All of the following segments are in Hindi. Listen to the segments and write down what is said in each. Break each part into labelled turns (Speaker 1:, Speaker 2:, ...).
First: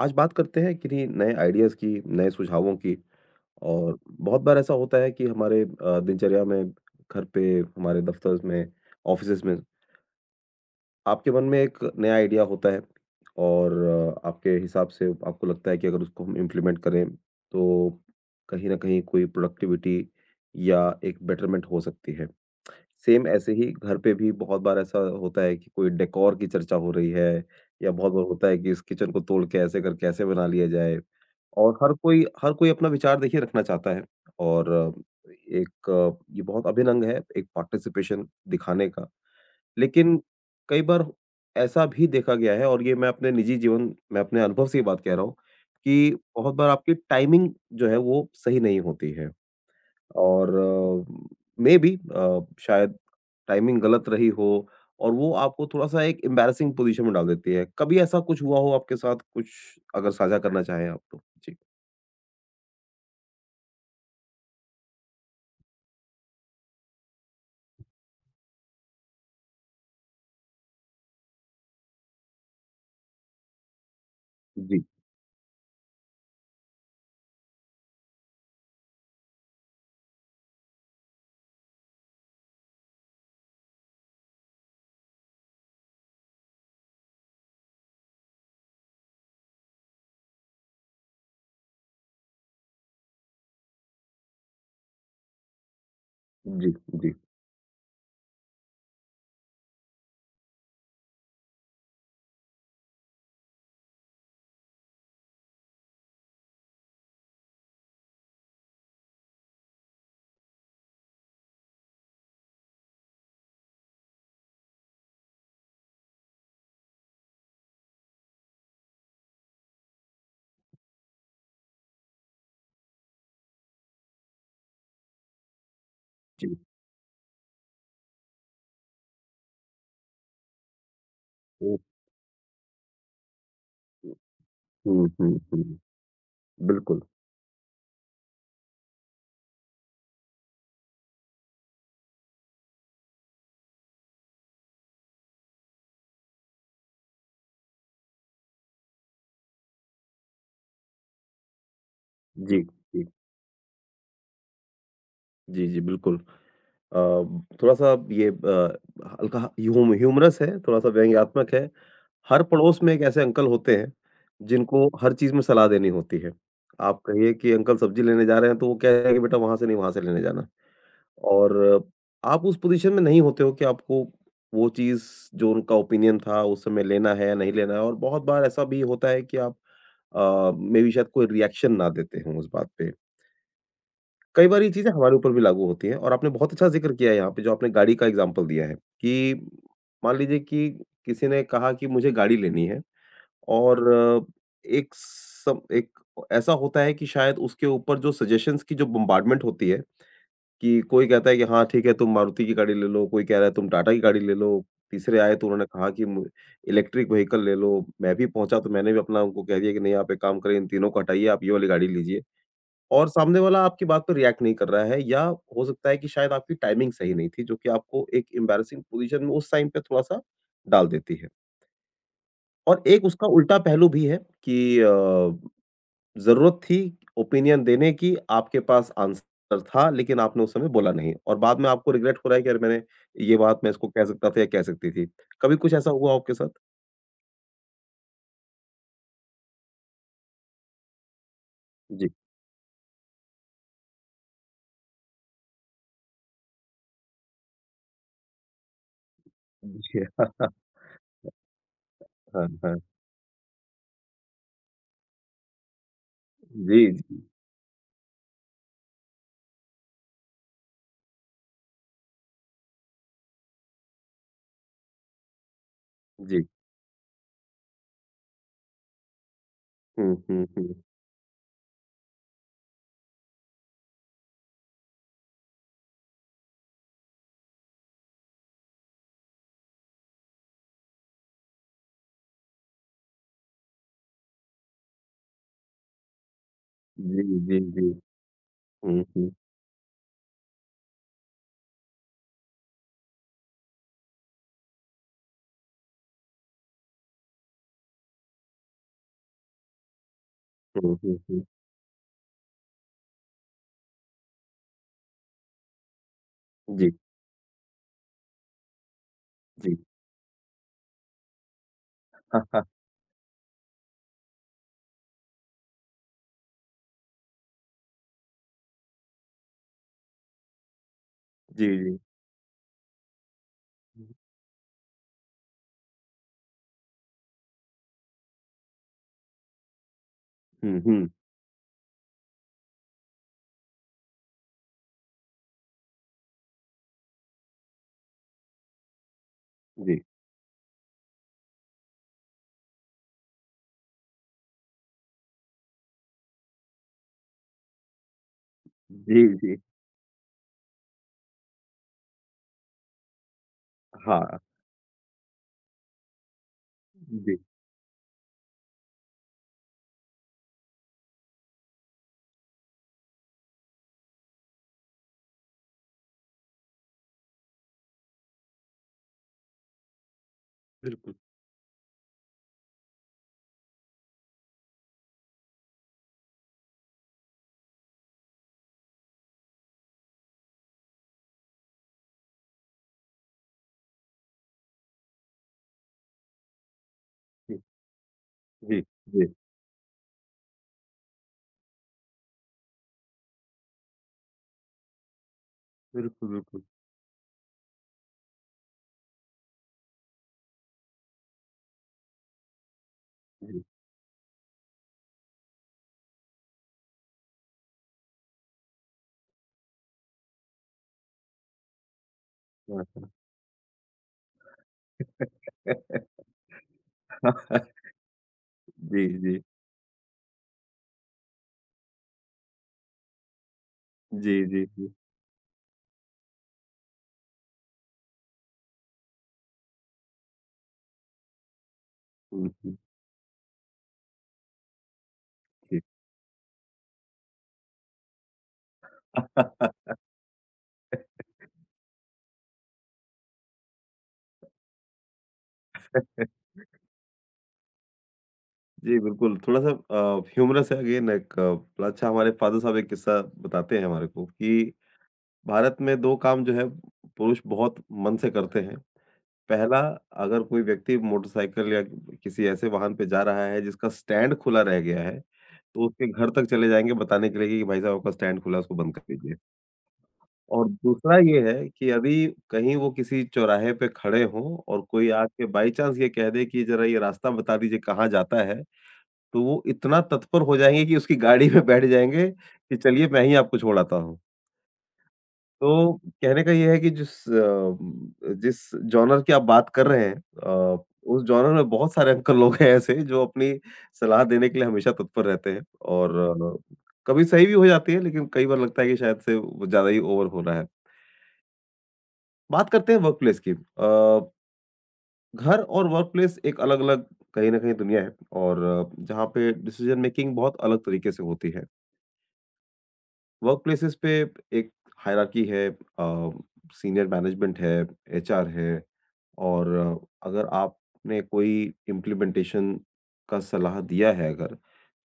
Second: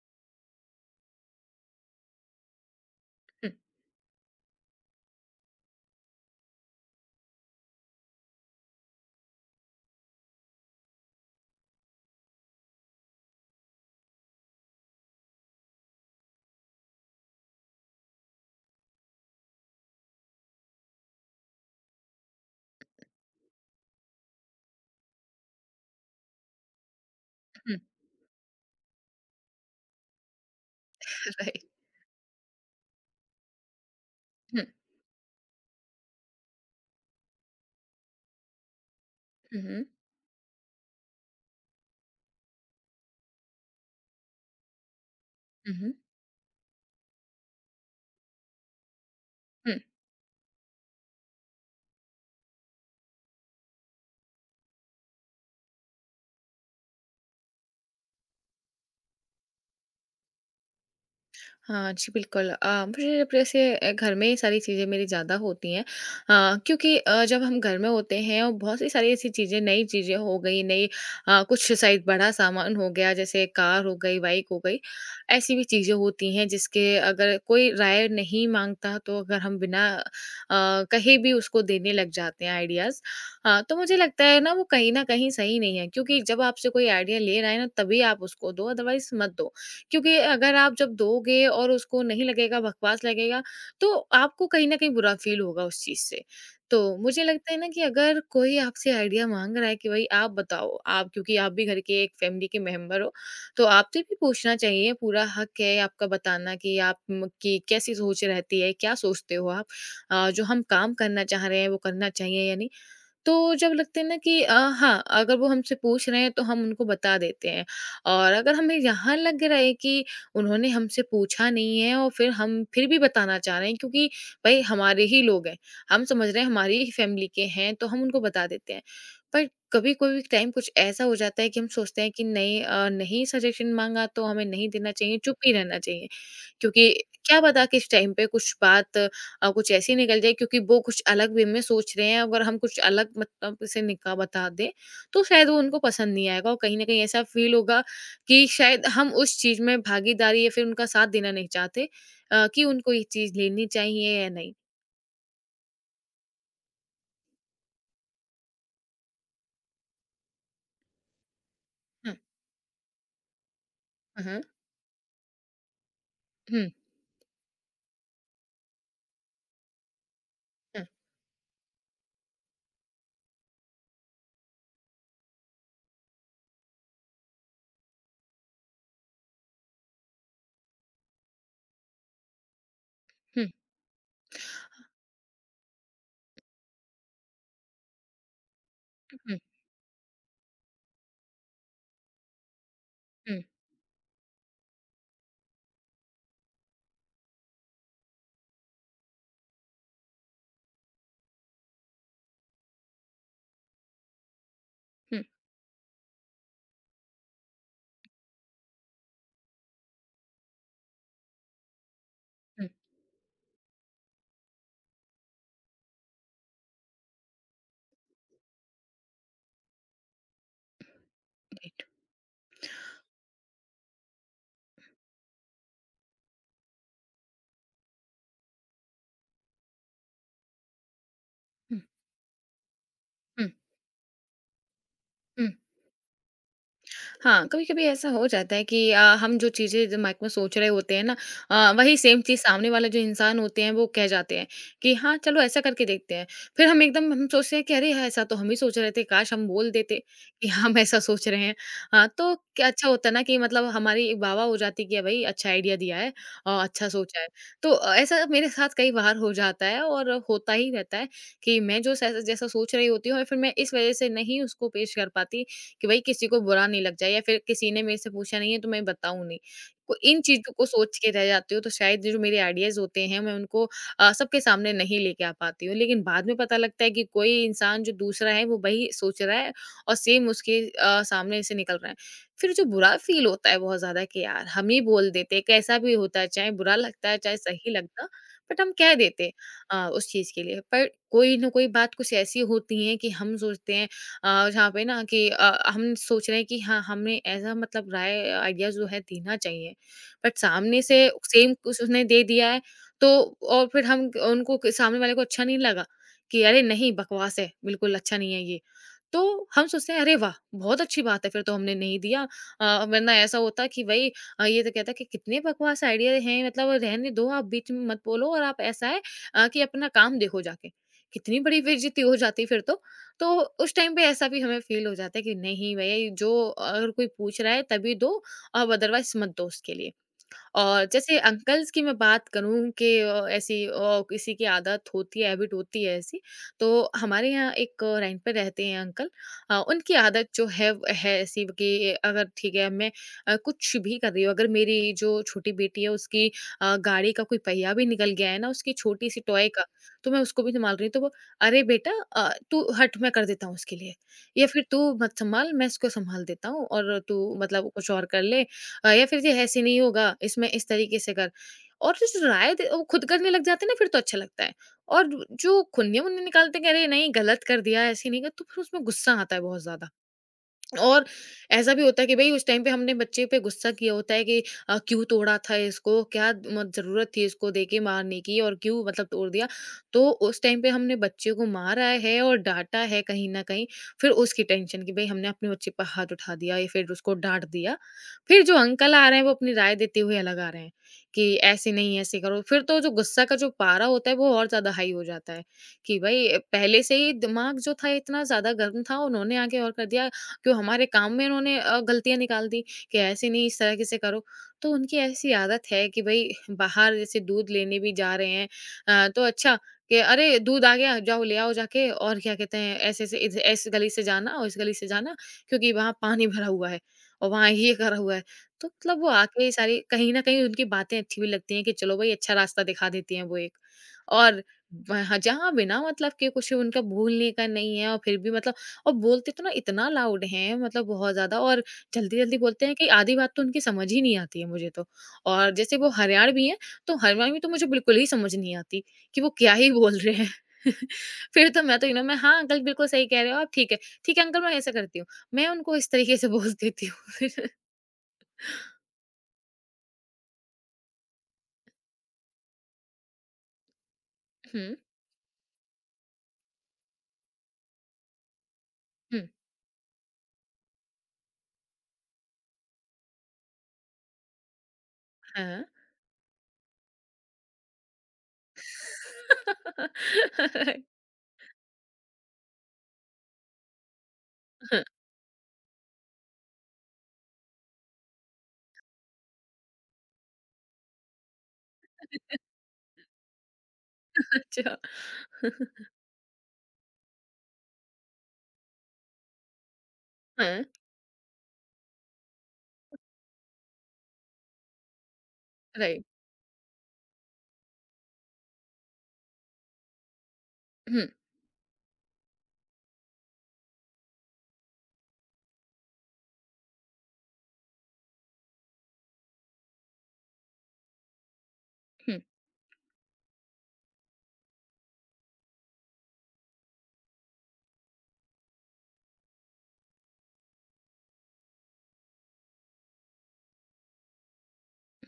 Speaker 1: आज बात करते हैं किन्हीं नए आइडियाज़ की, नए सुझावों की। और बहुत बार ऐसा होता है कि हमारे दिनचर्या में, घर पे, हमारे दफ्तर में, ऑफ़िसेज़ में, आपके मन में एक नया आइडिया होता है और आपके हिसाब से आपको लगता है कि अगर उसको हम इम्प्लीमेंट करें, तो कहीं न कहीं कोई प्रोडक्टिविटी या एक बेटरमेंट हो सकती है। सेम ऐसे ही घर पे भी बहुत बार ऐसा होता है कि कोई डेकोर की चर्चा हो रही है
Speaker 2: Mm,
Speaker 1: या बहुत बार होता है कि इस किचन को तोड़ के ऐसे करके ऐसे बना लिया जाए।
Speaker 2: right.
Speaker 1: और हर कोई अपना विचार देखिए रखना चाहता है
Speaker 2: Mm,
Speaker 1: और एक ये बहुत अभिन्न अंग है एक पार्टिसिपेशन दिखाने का।
Speaker 2: mhm,
Speaker 1: लेकिन कई बार ऐसा भी देखा गया है और ये मैं अपने निजी जीवन में अपने अनुभव से ये बात कह रहा हूँ
Speaker 2: mhm,
Speaker 1: कि बहुत बार आपकी टाइमिंग जो है वो सही नहीं होती है
Speaker 2: mm.
Speaker 1: और मेबी अ, शायद टाइमिंग गलत रही हो और वो आपको थोड़ा-सा एक एम्बैरेसिंग पोज़ीशन में डाल देती है। कभी ऐसा कुछ हुआ हो आपके साथ कुछ अगर साझा करना चाहें आप तो? जी।
Speaker 2: हाँ जी, बिल्कुल। मुझे जब जैसे घर में ये सारी चीज़ें मेरी ज़्यादा होती हैं क्योंकि जब हम घर में होते हैं और बहुत सी सारी ऐसी चीज़ें, नई चीज़ें हो गई, कुछ शायद बड़ा सामान हो गया, जैसे कार हो गई, बाइक हो गई,
Speaker 1: जी।
Speaker 2: ऐसी भी चीज़ें होती हैं जिसके अगर कोई राय नहीं माँगता, तो अगर हम बिना कहे भी उसको देने लग जाते हैं आइडियाज़। तो मुझे लगता है ना, वो कहीं न कहीं सही नहीं है क्योंकि जब आपसे कोई आइडिया ले रहा है ना, तभी आप उसको दो, अदरवाइज़ मत दो। क्योंकि अगर आप जब दोगे और उसको नहीं लगेगा, बकवास लगेगा, तो आपको कहीं न कहीं बुरा फ़ील होगा उस चीज़ से।
Speaker 1: जी,
Speaker 2: तो
Speaker 1: जी,
Speaker 2: मुझे लगता है ना कि अगर कोई आपसे आइडिया माँग रहा है कि भई आप बताओ, आप क्योंकि आप भी घर के एक फ़ैमिली के मेंबर हो, तो आपसे भी पूछना चाहिए, पूरा हक है आपका बताना कि आप म की कैसी सोच रहती है, क्या सोचते हो आप? जो हम काम करना चाह रहे हैं, वो करना चाहिए या नहीं? तो जब लगता है ना कि हाँ, अगर वो हमसे पूछ रहे हैं तो हम उनको बता देते हैं, और अगर हमें यहाँ लग रहा है कि उन्होंने हमसे पूछा नहीं है और फिर हम फिर भी बताना चाह रहे हैं क्योंकि भई हमारे ही लोग हैं, हम समझ रहे हैं
Speaker 1: जी।
Speaker 2: हमारी ही फैमिली के हैं तो हम उनको बता देते हैं। पर कभी कोई टाइम कुछ ऐसा हो जाता है कि हम
Speaker 1: हुँ,
Speaker 2: सोचते हैं कि नहीं सजेशन माँगा तो हमें नहीं देना
Speaker 1: हुँ,
Speaker 2: चाहिए, चुप
Speaker 1: हुँ,
Speaker 2: ही
Speaker 1: हुँ।
Speaker 2: रहना चाहिए। क्योंकि
Speaker 1: बिल्कुल।
Speaker 2: क्या पता किस टाइम पे कुछ बात कुछ ऐसी निकल जाए, क्योंकि वो कुछ अलग वे में सोच रहे हैं, अगर हम कुछ अलग मतलब से निकाह बता दें तो शायद वो उनको पसंद नहीं आएगा और कहीं ना कहीं ऐसा फील होगा कि शायद हम उस चीज में भागीदारी या फिर उनका साथ देना नहीं चाहते,
Speaker 1: जी,
Speaker 2: कि उनको ये
Speaker 1: जी,
Speaker 2: चीज लेनी चाहिए या नहीं।
Speaker 1: जी, जी, बिल्कुल। अ, थोड़ा-सा ये हल्का ह्यूमरस है, थोड़ा-सा व्यंग्यात्मक है।
Speaker 2: हम्म,
Speaker 1: हर पड़ोस में एक ऐसे अंकल होते हैं,
Speaker 2: हम्म,
Speaker 1: जिनको हर चीज़ में सलाह देनी होती है।
Speaker 2: हम्म,
Speaker 1: आप कहिए कि अंकल सब्ज़ी लेने जा रहे हैं, तो वो कहेंगे बेटा वहाँ से नहीं, वहाँ से लेने जाना। और आप उस पोजीशन में नहीं होते हो कि आपको वो चीज़ जो उनका ओपिनियन था उस समय लेना है या नहीं लेना है और बहुत बार ऐसा भी होता है कि आप मे बी शायद कोई रिएक्शन ना देते हों उस बात पे।
Speaker 2: हम्म,
Speaker 1: कई बार ये चीज़ें हमारे ऊपर भी लागू होती हैं और आपने बहुत अच्छा ज़िक्र किया है यहाँ पे जो आपने गाड़ी का एग्ज़ाम्पल दिया है
Speaker 2: हम्म,
Speaker 1: कि
Speaker 2: हम्म,
Speaker 1: मान लीजिए कि किसी ने कहा कि मुझे गाड़ी लेनी है
Speaker 2: हम्म,
Speaker 1: और एक ऐसा होता है कि शायद उसके ऊपर जो सजेशंस की जो बॉम्बार्डमेंट होती है कि कोई कहता है कि हाँ, ठीक है तुम मारुति की गाड़ी ले लो, कोई कह रहा है तुम टाटा की गाड़ी ले लो, तीसरे
Speaker 2: हम्म,
Speaker 1: आए तो उन्होंने कहा कि मु इलेक्ट्रिक व्हीकल ले लो। मैं भी पहुँचा तो मैंने भी अपना उनको कह दिया कि नहीं आप एक काम करें इन तीनों को हटाइए, आप ये वाली गाड़ी लीजिए
Speaker 2: हम्म,
Speaker 1: और सामने वाला आपकी बात पे रिएक्ट नहीं कर रहा है या हो सकता है कि शायद आपकी टाइमिंग सही नहीं थी, जो कि आपको एक एम्बैरसिंग पोज़ीशन में उस टाइम पे थोड़ा-सा डाल देती है।
Speaker 2: राइट,
Speaker 1: और एक उसका उल्टा पहलू भी है कि ज़रूरत थी ओपिनियन देने की, आपके पास आंसर था, लेकिन आपने उस समय बोला नहीं और बाद में
Speaker 2: हम्म,
Speaker 1: आपको रिग्रेट हो रहा है कि अरे मैंने ये
Speaker 2: हम्म।
Speaker 1: बात मैं इसको कह सकता था या कह सकती थी।
Speaker 2: हम्म।
Speaker 1: कभी कुछ ऐसा हुआ आपके साथ?
Speaker 2: हाँ, कभी-कभी ऐसा हो जाता है कि हम जो चीज़ें दिमाग में सोच रहे होते हैं ना, वही
Speaker 1: जी।
Speaker 2: सेम चीज़ सामने वाला जो इंसान होते हैं वो कह जाते हैं कि हाँ, चलो ऐसा करके देखते हैं। फिर हम एकदम हम सोचते हैं कि अरे! यार, ऐसा तो हम ही सोच रहे थे, काश हम बोल देते
Speaker 1: जी।
Speaker 2: कि हम ऐसा सोच रहे हैं। हाँ, तो
Speaker 1: हाँ, हाँ।
Speaker 2: क्या
Speaker 1: हाँ,
Speaker 2: अच्छा होता ना कि मतलब हमारी वाह-वाह हो जाती कि भई अच्छा आइडिया दिया है और
Speaker 1: जी,
Speaker 2: अच्छा सोचा
Speaker 1: जी,
Speaker 2: है। तो ऐसा मेरे साथ कई बार हो जाता है और होता ही रहता है कि मैं जो स जैसा सोच रही होती हूँ और फिर मैं इस वज़ह से नहीं उसको पेश कर पाती कि भई किसी को
Speaker 1: जी।
Speaker 2: बुरा नहीं लग जाए या फिर किसी ने मेरे से पूछा नहीं है तो मैं बताऊँ नहीं। को
Speaker 1: हुँ,
Speaker 2: इन
Speaker 1: हुँ,
Speaker 2: चीज़ों को
Speaker 1: हुँ।
Speaker 2: सोच के रह जाती हूँ तो शायद जो मेरे आइडियाज़ होते हैं मैं उनको सबके सामने नहीं लेके आ पाती हूँ। लेकिन बाद में पता लगता है कि कोई इंसान जो दूसरा है वो वही सोच रहा है और सेम उसके सामने से निकल रहा है। फिर जो बुरा फ़ील होता है बहुत ज़्यादा कि यार हम ही बोल देते, कैसा भी होता है चाहे बुरा लगता है,
Speaker 1: जी,
Speaker 2: चाहे
Speaker 1: जी,
Speaker 2: सही
Speaker 1: जी।
Speaker 2: लगता, बट हम कह
Speaker 1: हुँ,
Speaker 2: देते
Speaker 1: हुँ।
Speaker 2: उस चीज़ के लिए। पर कोई ना कोई बात कुछ ऐसी होती है कि हम सोचते हैं, जहाँ पे ना कि हम सोच रहे हैं कि हाँ हमें ऐसा मतलब राय आइडिया जो है देना चाहिए, बट सामने
Speaker 1: हुँ,
Speaker 2: से
Speaker 1: हुँ, हुँ।
Speaker 2: सेम कुछ उसने दे दिया है, तो और फिर हम उनको सामने वाले को अच्छा नहीं लगा कि अरे
Speaker 1: जी,
Speaker 2: नहीं बकवास है बिल्कुल अच्छा नहीं है ये, तो हम
Speaker 1: जी।
Speaker 2: सोचते हैं अरे वाह बहुत अच्छी बात है फिर तो हमने नहीं दिया,
Speaker 1: हाँ हाँ
Speaker 2: वरना ऐसा होता कि भाई ये तो कहता कि कितने बकवास आइडिया हैं, मतलब रहने दो आप बीच में मत बोलो और आप ऐसा है कि अपना काम देखो जाके, कितनी बड़ी
Speaker 1: जी, जी।
Speaker 2: बेइज्जती हो जाती फिर तो। तो उस टाइम पे ऐसा भी हमें फील हो जाता है कि नहीं भैया ये जो अगर कोई पूछ रहा है तभी दो, अब अदरवाइज मत दो उसके लिए।
Speaker 1: हुँ,
Speaker 2: और
Speaker 1: हुँ।
Speaker 2: जैसे अंकल्स की मैं बात करूँ कि ऐसी किसी की आदत होती है, हैबिट होती है ऐसी, तो हमारे यहाँ एक रेंट पे रहते हैं अंकल। उनकी
Speaker 1: जी।
Speaker 2: आदत जो है वो है ऐसी कि अगर ठीक है, मैं कुछ भी कर रही हूँ, अगर मेरी जो छोटी बेटी है उसकी गाड़ी का कोई पहिया भी निकल गया है ना उसकी छोटी सी
Speaker 1: जी,
Speaker 2: टॉय
Speaker 1: जी।
Speaker 2: का, तो मैं उसको भी संभाल रही हूँ, तो वो अरे बेटा तू हट मैं कर देता हूँ उसके लिए,
Speaker 1: हाँ।
Speaker 2: या फिर तू मत संभाल मैं इसको संभाल देता हूँ और तू
Speaker 1: जी,
Speaker 2: मतलब कुछ और कर ले, या फिर ये ऐसे नहीं होगा, इसमें इस तरीके से कर। और जो राय दे वो खुद करने लग जाते हैं ना, फिर तो अच्छा लगता है। और जो खुन्ने-वुन्ने निकालते हैं कि अरे नहीं गलत कर दिया, ऐसे नहीं कर, तो फिर उसमें गुस्सा आता है बहुत ज़्यादा। और
Speaker 1: बिल्कुल।
Speaker 2: ऐसा भी होता है कि भई उस टाइम पे हमने बच्चे पे गुस्सा किया होता है कि क्यों तोड़ा था इसको? क्या म ज़रूरत थी इसको देके मारने की और क्यों मतलब तोड़ दिया? तो उस टाइम पे हमने बच्चे को मारा है और डाँटा है कहीं न कहीं, फिर उसकी टेंशन कि भई हमने अपने बच्चे पर हाथ उठा दिया या फिर उसको डाँट
Speaker 1: जी,
Speaker 2: दिया। फिर जो
Speaker 1: जी,
Speaker 2: अंकल आ रहे हैं
Speaker 1: जी।
Speaker 2: वो अपनी राय देते हुए अलग आ रहे हैं कि ऐसे नहीं, ऐसे करो। फिर तो जो गुस्सा का जो पारा होता है वो और ज़्यादा हाई हो जाता है कि
Speaker 1: बिल्कुल,
Speaker 2: भई
Speaker 1: बिल्कुल।
Speaker 2: पहले से ही दिमाग जो था इतना ज़्यादा गर्म था, उन्होंने आके और कर दिया। क्यों हमारे काम में उन्होंने गलतियाँ निकाल दी कि ऐसे नहीं इस
Speaker 1: जी।
Speaker 2: तरीके से करो। तो उनकी ऐसी आदत है कि भई बाहर जैसे दूध लेने भी जा रहे हैं, तो अच्छा कि अरे दूध आ गया, जाओ ले आओ जाके, और क्या कहते हैं
Speaker 1: हाँ, हाँ।
Speaker 2: ऐसे-ऐसे इध इस गली से जाना और इस गली से जाना, क्योंकि वहाँ पानी भरा हुआ है और वहाँ ये करा हुआ है। तो मतलब
Speaker 1: जी,
Speaker 2: वो
Speaker 1: जी।
Speaker 2: आके ये सारी कहीं न कहीं उनकी बातें अच्छी भी लगती हैं कि चलो भई अच्छा रास्ता दिखा देती हैं वो एक।
Speaker 1: जी,
Speaker 2: और
Speaker 1: जी, जी।
Speaker 2: वहाँ जहाँ बिना मतलब के कुछ उनका भूलने का नहीं है और फिर भी मतलब, और बोलते तो ना इतना लाउड हैं मतलब बहुत ज़्यादा, और जल्दी-जल्दी
Speaker 1: हुँ,
Speaker 2: बोलते हैं
Speaker 1: हुँ,
Speaker 2: कि आधी बात तो उनकी समझ ही नहीं आती है मुझे तो। और जैसे
Speaker 1: जी।
Speaker 2: वो हरियाणवी हैं, तो हरियाणवी तो मुझे बिल्कुल ही समझ नहीं आती कि वो क्या ही बोल रहे हैं। फिर तो मैं तो यू नो मैं हाँ, अंकल बिल्कुल सही कह रहे हो आप, ठीक है। ठीक है अंकल, मैं ऐसा करती हूँ। मैं उनको इस तरीके से बोल देती हूँ फिर।
Speaker 1: जी, बिल्कुल, थोड़ा-सा ह्यूमरस है अगेन एक मतलब अच्छा हमारे फ़ादर साहब एक किस्सा बताते हैं हमारे को
Speaker 2: हुँ,
Speaker 1: कि भारत में 2 काम जो है पुरुष बहुत मन से करते हैं।
Speaker 2: हुँ,
Speaker 1: पहला अगर कोई व्यक्ति मोटरसाइकिल या किसी ऐसे वाहन पे जा रहा है जिसका स्टैंड खुला रह गया है,
Speaker 2: हाँ।
Speaker 1: तो उसके घर तक चले जाएँगे बताने के लिए कि भाई साहब आपका स्टैंड खुला है उसको बंद कर दीजिए। और दूसरा ये है कि अभी कहीं वो किसी चौराहे पे खड़े हों और
Speaker 2: हाँ,
Speaker 1: कोई आके बाई चांस ये कह दे कि ज़रा ये रास्ता बता दीजिए कहाँ जाता है, तो वो इतना तत्पर हो जाएँगे कि उसकी गाड़ी में बैठ जाएँगे कि चलिए मैं ही आपको छोड़ आता हूँ।
Speaker 2: अच्छा।
Speaker 1: तो कहने का ये है कि जिस जॉनर की आप बात कर रहे हैं
Speaker 2: हाँ,
Speaker 1: अ, उस जॉनर में बहुत सारे अंकल लोग हैं ऐसे जो अपनी सलाह देने के लिए हमेशा तत्पर रहते हैं
Speaker 2: राइट।
Speaker 1: और अ, कभी सही भी हो जाती है लेकिन कई बार लगता है कि शायद से वो ज़्यादा ही ओवर हो रहा है।
Speaker 2: हुँ,
Speaker 1: बात करते हैं वर्कप्लेस की। घर और वर्कप्लेस एक अलग-अलग कहीं न कहीं दुनिया है और जहाँ पे डिसीज़न मेकिंग बहुत अलग तरीके से होती है।
Speaker 2: हुँ,
Speaker 1: वर्कप्लेसेस पे एक हायरार्की है, सीनियर मैनेजमेंट है, एचआर है और अगर आपने कोई इम्प्लीमेंटेशन का सलाह दिया है अगर,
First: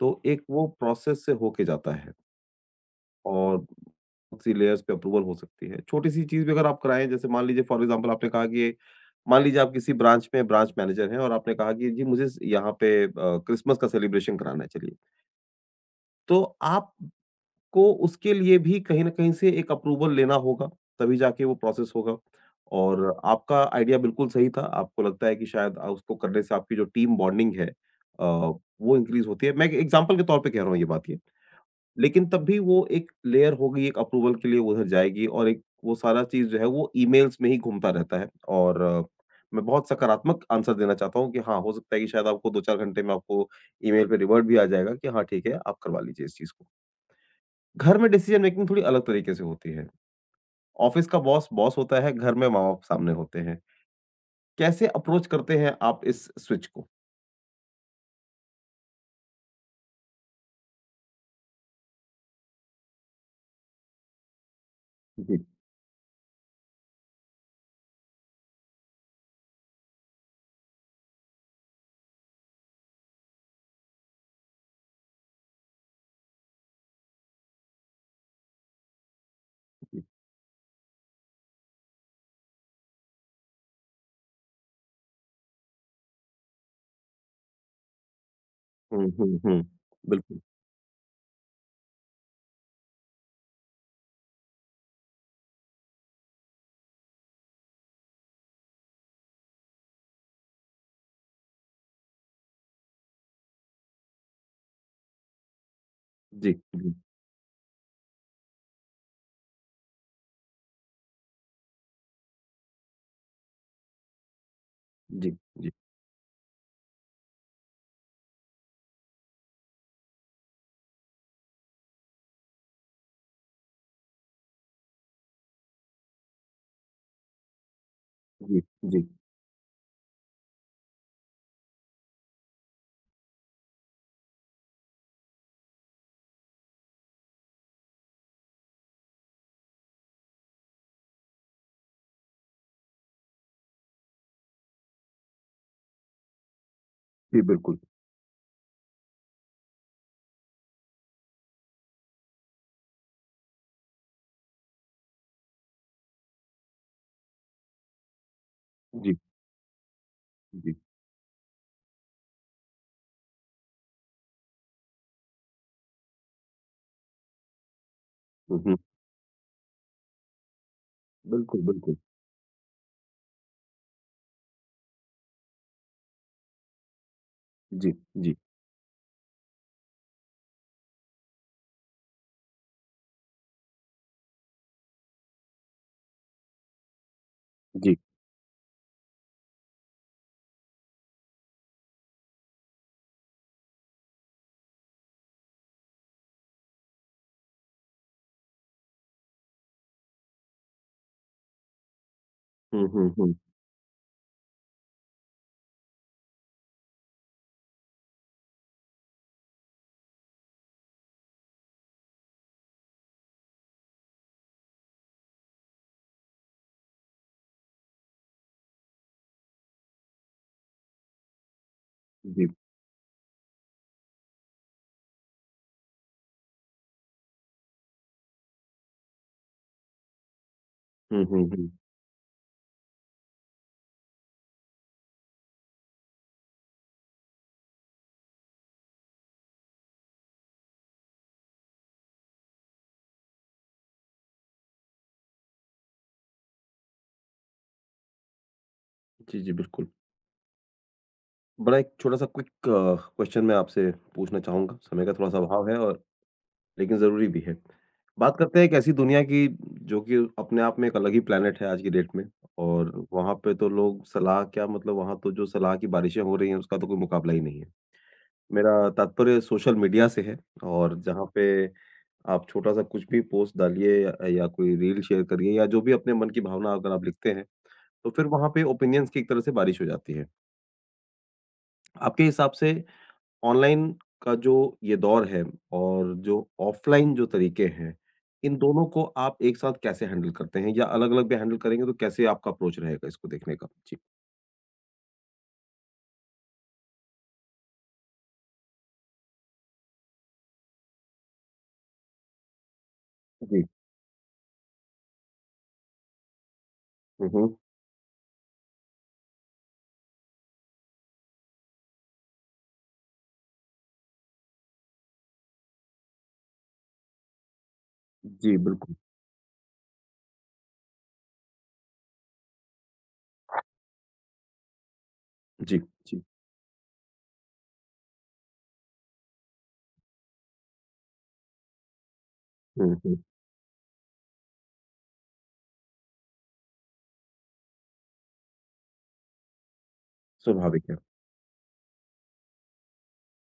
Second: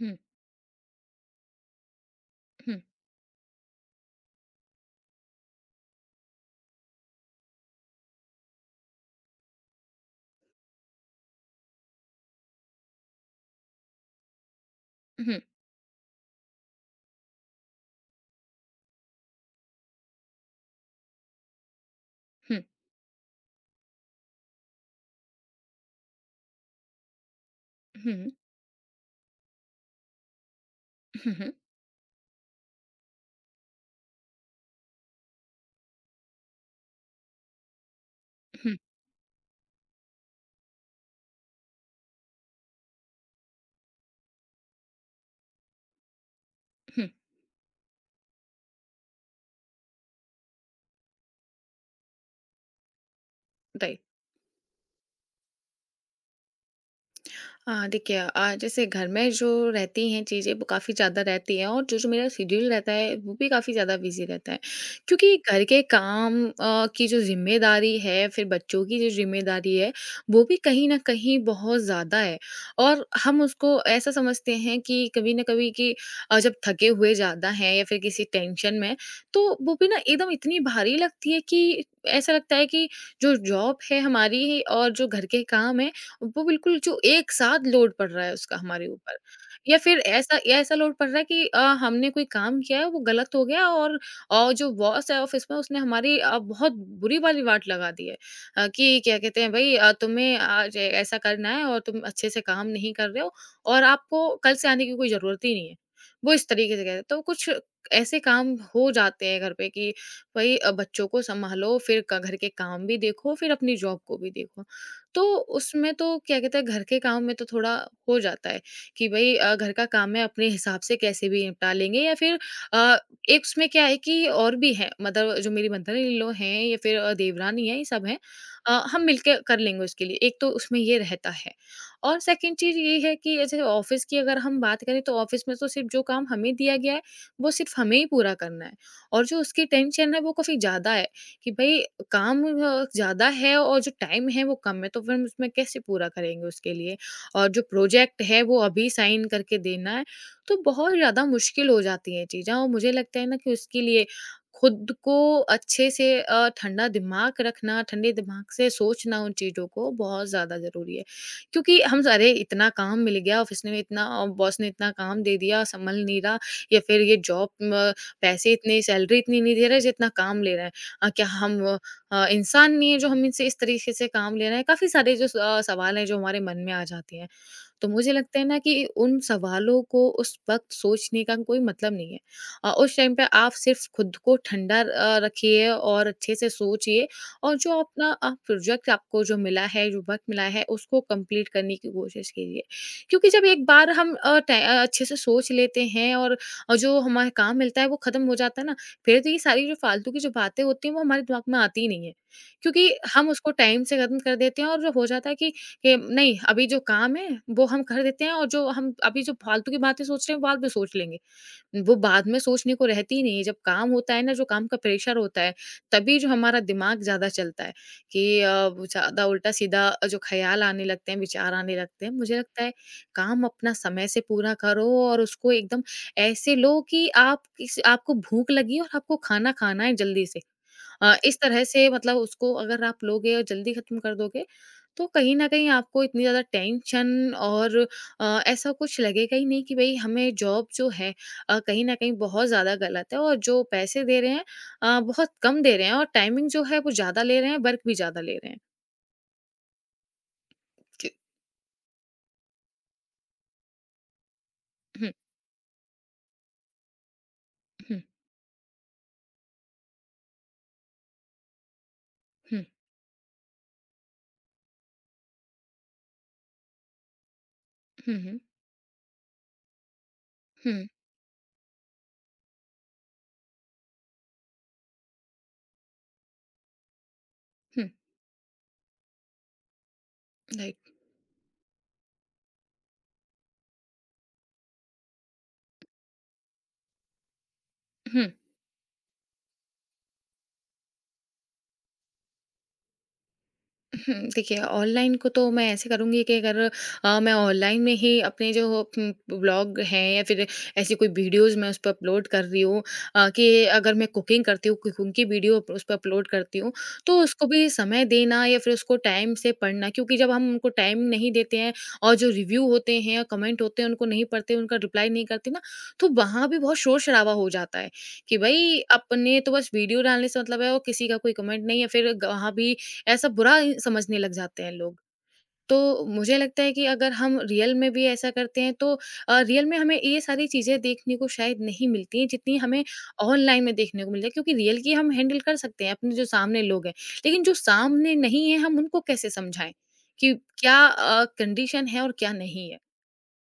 Speaker 2: हुँ,
Speaker 1: तो एक वो प्रोसेस से होके जाता है।
Speaker 2: हुँ, हुँ,
Speaker 1: और बहुत सी लेयर्स पे अप्रूवल हो सकती है। छोटी-सी चीज़ भी अगर आप कराएँ जैसे मान लीजिए फॉर एग्ज़ाम्पल आपने कहा कि मान लीजिए आप किसी ब्रांच में ब्रांच मैनेजर हैं और आपने कहा कि जी मुझे स यहाँ पे क्रिसमस का सेलिब्रेशन कराना है चलिए।
Speaker 2: हुँ,
Speaker 1: तो आपको उसके लिए भी कहीं न कहीं से एक अप्रूवल लेना होगा, तभी जाके वो प्रोसेस होगा।
Speaker 2: हुँ,
Speaker 1: और आपका आइडिया बिल्कुल सही था। आपको लगता है कि शायद उसको करने से आपकी जो टीम बॉन्डिंग है,
Speaker 2: हुँ,
Speaker 1: अ, वो इंक्रीज़ होती है। मैं एक एग्ज़ाम्पल के तौर पे कह रहा हूँ ये बात ये।
Speaker 2: हुँ,
Speaker 1: लेकिन तब भी वो एक लेयर होगी, एक अप्रूवल के लिए उधर जाएगी और एक वो सारा चीज़ जो है वो ईमेल्स में ही घूमता रहता है
Speaker 2: हुँ,
Speaker 1: और मैं बहुत सकारात्मक आंसर देना चाहता हूँ कि हाँ, हो सकता है कि शायद आपको 2-4 घंटे में आपको ईमेल पे रिवर्ट भी आ जाएगा कि हाँ, ठीक है, आप करवा लीजिए इस चीज़ को।
Speaker 2: हुँ,
Speaker 1: घर में डिसीज़न मेकिंग थोड़ी अलग तरीके से होती है। ऑफ़िस का बॉस, बॉस होता है, घर में माँ-बाप सामने होते हैं।
Speaker 2: राइट।
Speaker 1: कैसे अप्रोच करते हैं आप इस स्विच को?
Speaker 2: हाँ, देखिए जैसे घर में जो रहती हैं चीज़ें वो काफ़ी ज़्यादा रहती हैं, और जो जो मेरा शेड्यूल रहता है वो भी काफ़ी ज़्यादा बिज़ी रहता है।
Speaker 1: जी,
Speaker 2: क्योंकि घर के काम की जो ज़िम्मेदारी है, फिर बच्चों की जो ज़िम्मेदारी है, वो भी कहीं न कहीं बहुत ज़्यादा है। और हम उसको ऐसा समझते हैं कि कभी न कभी कि जब थके हुए ज़्यादा हैं या फिर किसी टेंशन में, तो वो भी ना
Speaker 1: जी।
Speaker 2: एकदम इतनी भारी लगती है कि ऐसा लगता है कि जो जॉब है हमारी और जो घर के काम हैं वो बिल्कुल जो एक साथ लोड पड़ रहा है उसका हमारे
Speaker 1: हुँ,
Speaker 2: ऊपर,
Speaker 1: हुँ, हुँ।
Speaker 2: या फिर ऐसा
Speaker 1: बिल्कुल।
Speaker 2: या ऐसा लोड पड़ रहा है कि हमने कोई काम किया है वो गलत हो गया, और जो बॉस है ऑफिस में उसने हमारी बहुत बुरी वाली वाट लगा दी है, कि क्या कहते हैं भाई तुम्हें आज ऐसा करना है और तुम अच्छे से काम नहीं कर रहे हो और आपको कल से आने की कोई जरूरत ही नहीं है, वो इस
Speaker 1: जी,
Speaker 2: तरीके से कहते
Speaker 1: जी,
Speaker 2: हैं, तो कुछ ऐसे काम हो जाते हैं घर पे कि भाई बच्चों को संभालो फिर घर के काम भी देखो फिर अपनी जॉब को भी देखो, तो
Speaker 1: जी, जी,
Speaker 2: उसमें तो क्या कहते हैं घर के काम में तो थोड़ा हो जाता है कि भई घर का काम है अपने हिसाब से कैसे भी निपटा लेंगे, या फिर अ, एक उसमें क्या है कि और भी है मतलब जो मेरी मदर-इन-लॉ हैं या फिर देवरानी है, ये सब हैं।
Speaker 1: जी,
Speaker 2: हम
Speaker 1: जी,
Speaker 2: मिलके कर लेंगे उसके लिए। एक तो उसमें ये रहता है, और सेकंड चीज़ ये है कि जैसे ऑफ़िस की अगर हम बात करें, तो ऑफ़िस में तो सिर्फ़ जो काम हमें दिया गया है, वो सिर्फ़ हमें ही पूरा करना है। और जो उसकी टेंशन है वो काफ़ी ज़्यादा है कि भई, काम ज़्यादा है और जो टाइम है वो कम है, तो फिर हम उसमें कैसे पूरा करेंगे उसके लिए?
Speaker 1: जी,
Speaker 2: और जो
Speaker 1: बिल्कुल।
Speaker 2: प्रोजेक्ट है वो अभी साइन करके देना है, तो बहुत ज़्यादा मुश्किल हो जाती हैं चीज़ें। और मुझे लगता है ना कि उसके लिए खुद को अच्छे से ठंडा दिमाग रखना, ठंडे दिमाग से
Speaker 1: जी,
Speaker 2: सोचना उन चीज़ों को बहुत ज़्यादा
Speaker 1: जी।
Speaker 2: ज़रूरी है। क्योंकि हम सारे इतना काम मिल गया, ऑफ़िस ने इतना बॉस ने इतना काम दे दिया, संभल नहीं रहा, या फिर ये जॉब म पैसे
Speaker 1: हुँ, हुँ।
Speaker 2: इतने, सैलरी इतनी नहीं दे रहा है जितना काम ले रहा है। अ, क्या
Speaker 1: बिल्कुल,
Speaker 2: हम
Speaker 1: बिल्कुल।
Speaker 2: इंसान ने जो हम इनसे इस तरीके से काम ले रहा है, काफ़ी सारे जो सवाल हैं जो हमारे मन में आ जाते हैं। तो
Speaker 1: जी,
Speaker 2: मुझे
Speaker 1: जी,
Speaker 2: लगता है ना कि उन सवालों को उस वक़्त सोचने का कोई मतलब नहीं है। उस टाइम पे आप सिर्फ़ खुद को ठंडा रखिए और अच्छे से सोचिए, और जो
Speaker 1: जी।
Speaker 2: अपना प्रोजेक्ट आपको जो मिला है, जो वक़्त मिला है, उसको कंप्लीट करने की कोशिश कीजिए। क्योंकि जब एक बार हम अच्छे से सोच लेते हैं, और जो हमें काम मिलता है वो ख़त्म हो जाता है ना, फिर तो ये सारी जो फालतू की जो बातें होती हैं वो हमारे दिमाग में आती ही नहीं है। क्योंकि
Speaker 1: हुँ, हुँ,
Speaker 2: हम
Speaker 1: हुँ।
Speaker 2: उसको टाइम से ख़त्म कर देते हैं, और जो हो जाता है कि नहीं, अभी जो काम है वो हम कर देते हैं, और जो हम अभी जो फालतू की बातें सोच रहे हैं वो बाद में सोच लेंगे। वो बाद में सोचने को रहती ही नहीं है। जब काम होता है ना, जो काम का प्रेशर होता है, तभी जो हमारा दिमाग ज़्यादा चलता है कि वो ज़्यादा उल्टा-सीधा जो ख़्याल आने लगते हैं, विचार आने लगते हैं। मुझे
Speaker 1: जी।
Speaker 2: लगता है, काम अपना समय से पूरा करो, और उसको एकदम ऐसे लो कि आप किस आपको भूख लगी है और आपको खाना खाना है जल्दी से।
Speaker 1: हुँ,
Speaker 2: इस
Speaker 1: हुँ,
Speaker 2: तरह
Speaker 1: हुँ।
Speaker 2: से मतलब उसको अगर आप लोगे और जल्दी ख़त्म कर दोगे, तो कहीं न कहीं आपको इतनी ज़्यादा टेंशन और ऐसा कुछ लगेगा ही नहीं कि भई, हमें जॉब जो है कहीं न कहीं बहुत ज़्यादा गलत है, और जो पैसे दे रहे हैं बहुत कम दे रहे हैं, और टाइमिंग जो है वो ज़्यादा ले रहे हैं, वर्क भी ज़्यादा ले रहे हैं।
Speaker 1: जी, जी, बिल्कुल।
Speaker 2: जी।
Speaker 1: बड़ा एक छोटा-सा क्विक क्वेश्चन मैं आपसे पूछना चाहूँगा, समय
Speaker 2: हुँ,
Speaker 1: का थोड़ा-सा अभाव है और लेकिन ज़रूरी भी है।
Speaker 2: हुँ,
Speaker 1: बात करते हैं एक ऐसी दुनिया की जो कि अपने आप में एक अलग ही प्लैनेट है आज की डेट में
Speaker 2: हुँ,
Speaker 1: और वहाँ पे तो लोग सलाह क्या मतलब वहाँ तो जो सलाह की बारिशें हो रही हैं उसका तो कोई मुकाबला ही नहीं है।
Speaker 2: हुँ, हुँ,
Speaker 1: मेरा तात्पर्य सोशल मीडिया से है
Speaker 2: हुँ,
Speaker 1: और जहाँ पे आप छोटा-सा कुछ भी पोस्ट डालिए या कोई रील शेयर करिए या जो भी अपने मन की भावना अगर आप लिखते हैं,
Speaker 2: हुँ,
Speaker 1: तो फिर वहाँ पे ओपिनियंस की एक तरह से बारिश हो जाती है।
Speaker 2: राइट,
Speaker 1: आपके हिसाब से ऑनलाइन का जो ये दौर है और जो ऑफलाइन जो तरीके हैं,
Speaker 2: हुँ।
Speaker 1: इन दोनों को आप एक साथ कैसे हैंडल करते हैं या अलग-अलग भी हैंडल करेंगे तो कैसे आपका अप्रोच रहेगा इसको देखने का? जी।
Speaker 2: हुँ, देखिए, ऑनलाइन को तो मैं ऐसे करूँगी कि अगर मैं ऑनलाइन में ही अपने जो उम, व्लॉग हैं या फिर ऐसी कोई वीडियोज़ मैं उस पे अपलोड कर रही हूँ,
Speaker 1: जी।
Speaker 2: कि अगर मैं कुकिंग करती हूँ, कुकिंग की वीडियो उस पे अपलोड करती हूँ, तो
Speaker 1: हुँ,
Speaker 2: उसको
Speaker 1: हुँ।
Speaker 2: भी समय देना या फिर उसको टाइम से पढ़ना, क्योंकि जब हम उनको टाइम नहीं देते हैं, और जो रिव्यू होते हैं या कमेंट होते हैं, उनको नहीं पढ़ते, उनका रिप्लाई नहीं करते ना, तो वहाँ भी बहुत शोर-शराबा हो जाता है कि
Speaker 1: जी,
Speaker 2: भई,
Speaker 1: बिल्कुल।
Speaker 2: अपने तो बस वीडियो डालने से मतलब है और किसी का कोई कमेंट नहीं है, फिर ग वहाँ भी ऐसा बुरा ही समझने लग जाते हैं लोग।
Speaker 1: जी,
Speaker 2: तो
Speaker 1: जी।
Speaker 2: मुझे लगता है कि अगर हम रियल में भी ऐसा करते हैं, तो रियल में हमें ये सारी चीज़ें देखने को शायद नहीं मिलती हैं जितनी हमें
Speaker 1: हुँ, हुँ।
Speaker 2: ऑनलाइन में देखने को मिलती है, क्योंकि रियल की हम हैंडल कर सकते हैं अपने जो सामने लोग हैं। लेकिन जो सामने नहीं है हम उनको कैसे समझाएँ कि क्या
Speaker 1: स्वाभाविक है।
Speaker 2: कंडीशन है और क्या नहीं है?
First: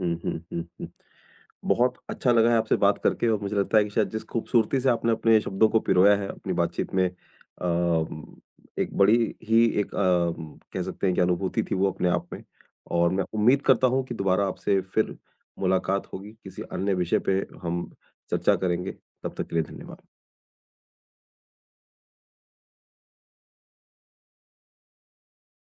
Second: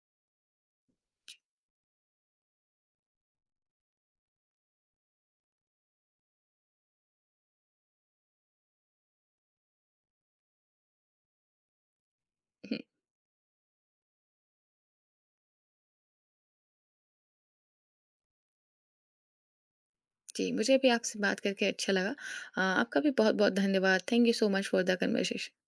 Speaker 1: हुँ, हुँ, हुँ, हुँ। बहुत अच्छा लगा है आपसे बात करके और मुझे लगता है कि शायद जिस खूबसूरती से आपने अपने शब्दों को पिरोया है अपनी बातचीत में, एक बड़ी ही एक कह सकते हैं कि अनुभूति थी वो अपने आप में।
Speaker 2: हम्म,
Speaker 1: और मैं उम्मीद करता हूँ कि दोबारा आपसे फिर मुलाकात होगी किसी अन्य विषय पे हम चर्चा करेंगे। तब तक के लिए धन्यवाद।
Speaker 2: जी, मुझे भी आपसे बात करके अच्छा लगा। आपका भी बहुत-बहुत धन्यवाद। Thank you so much for the conversation.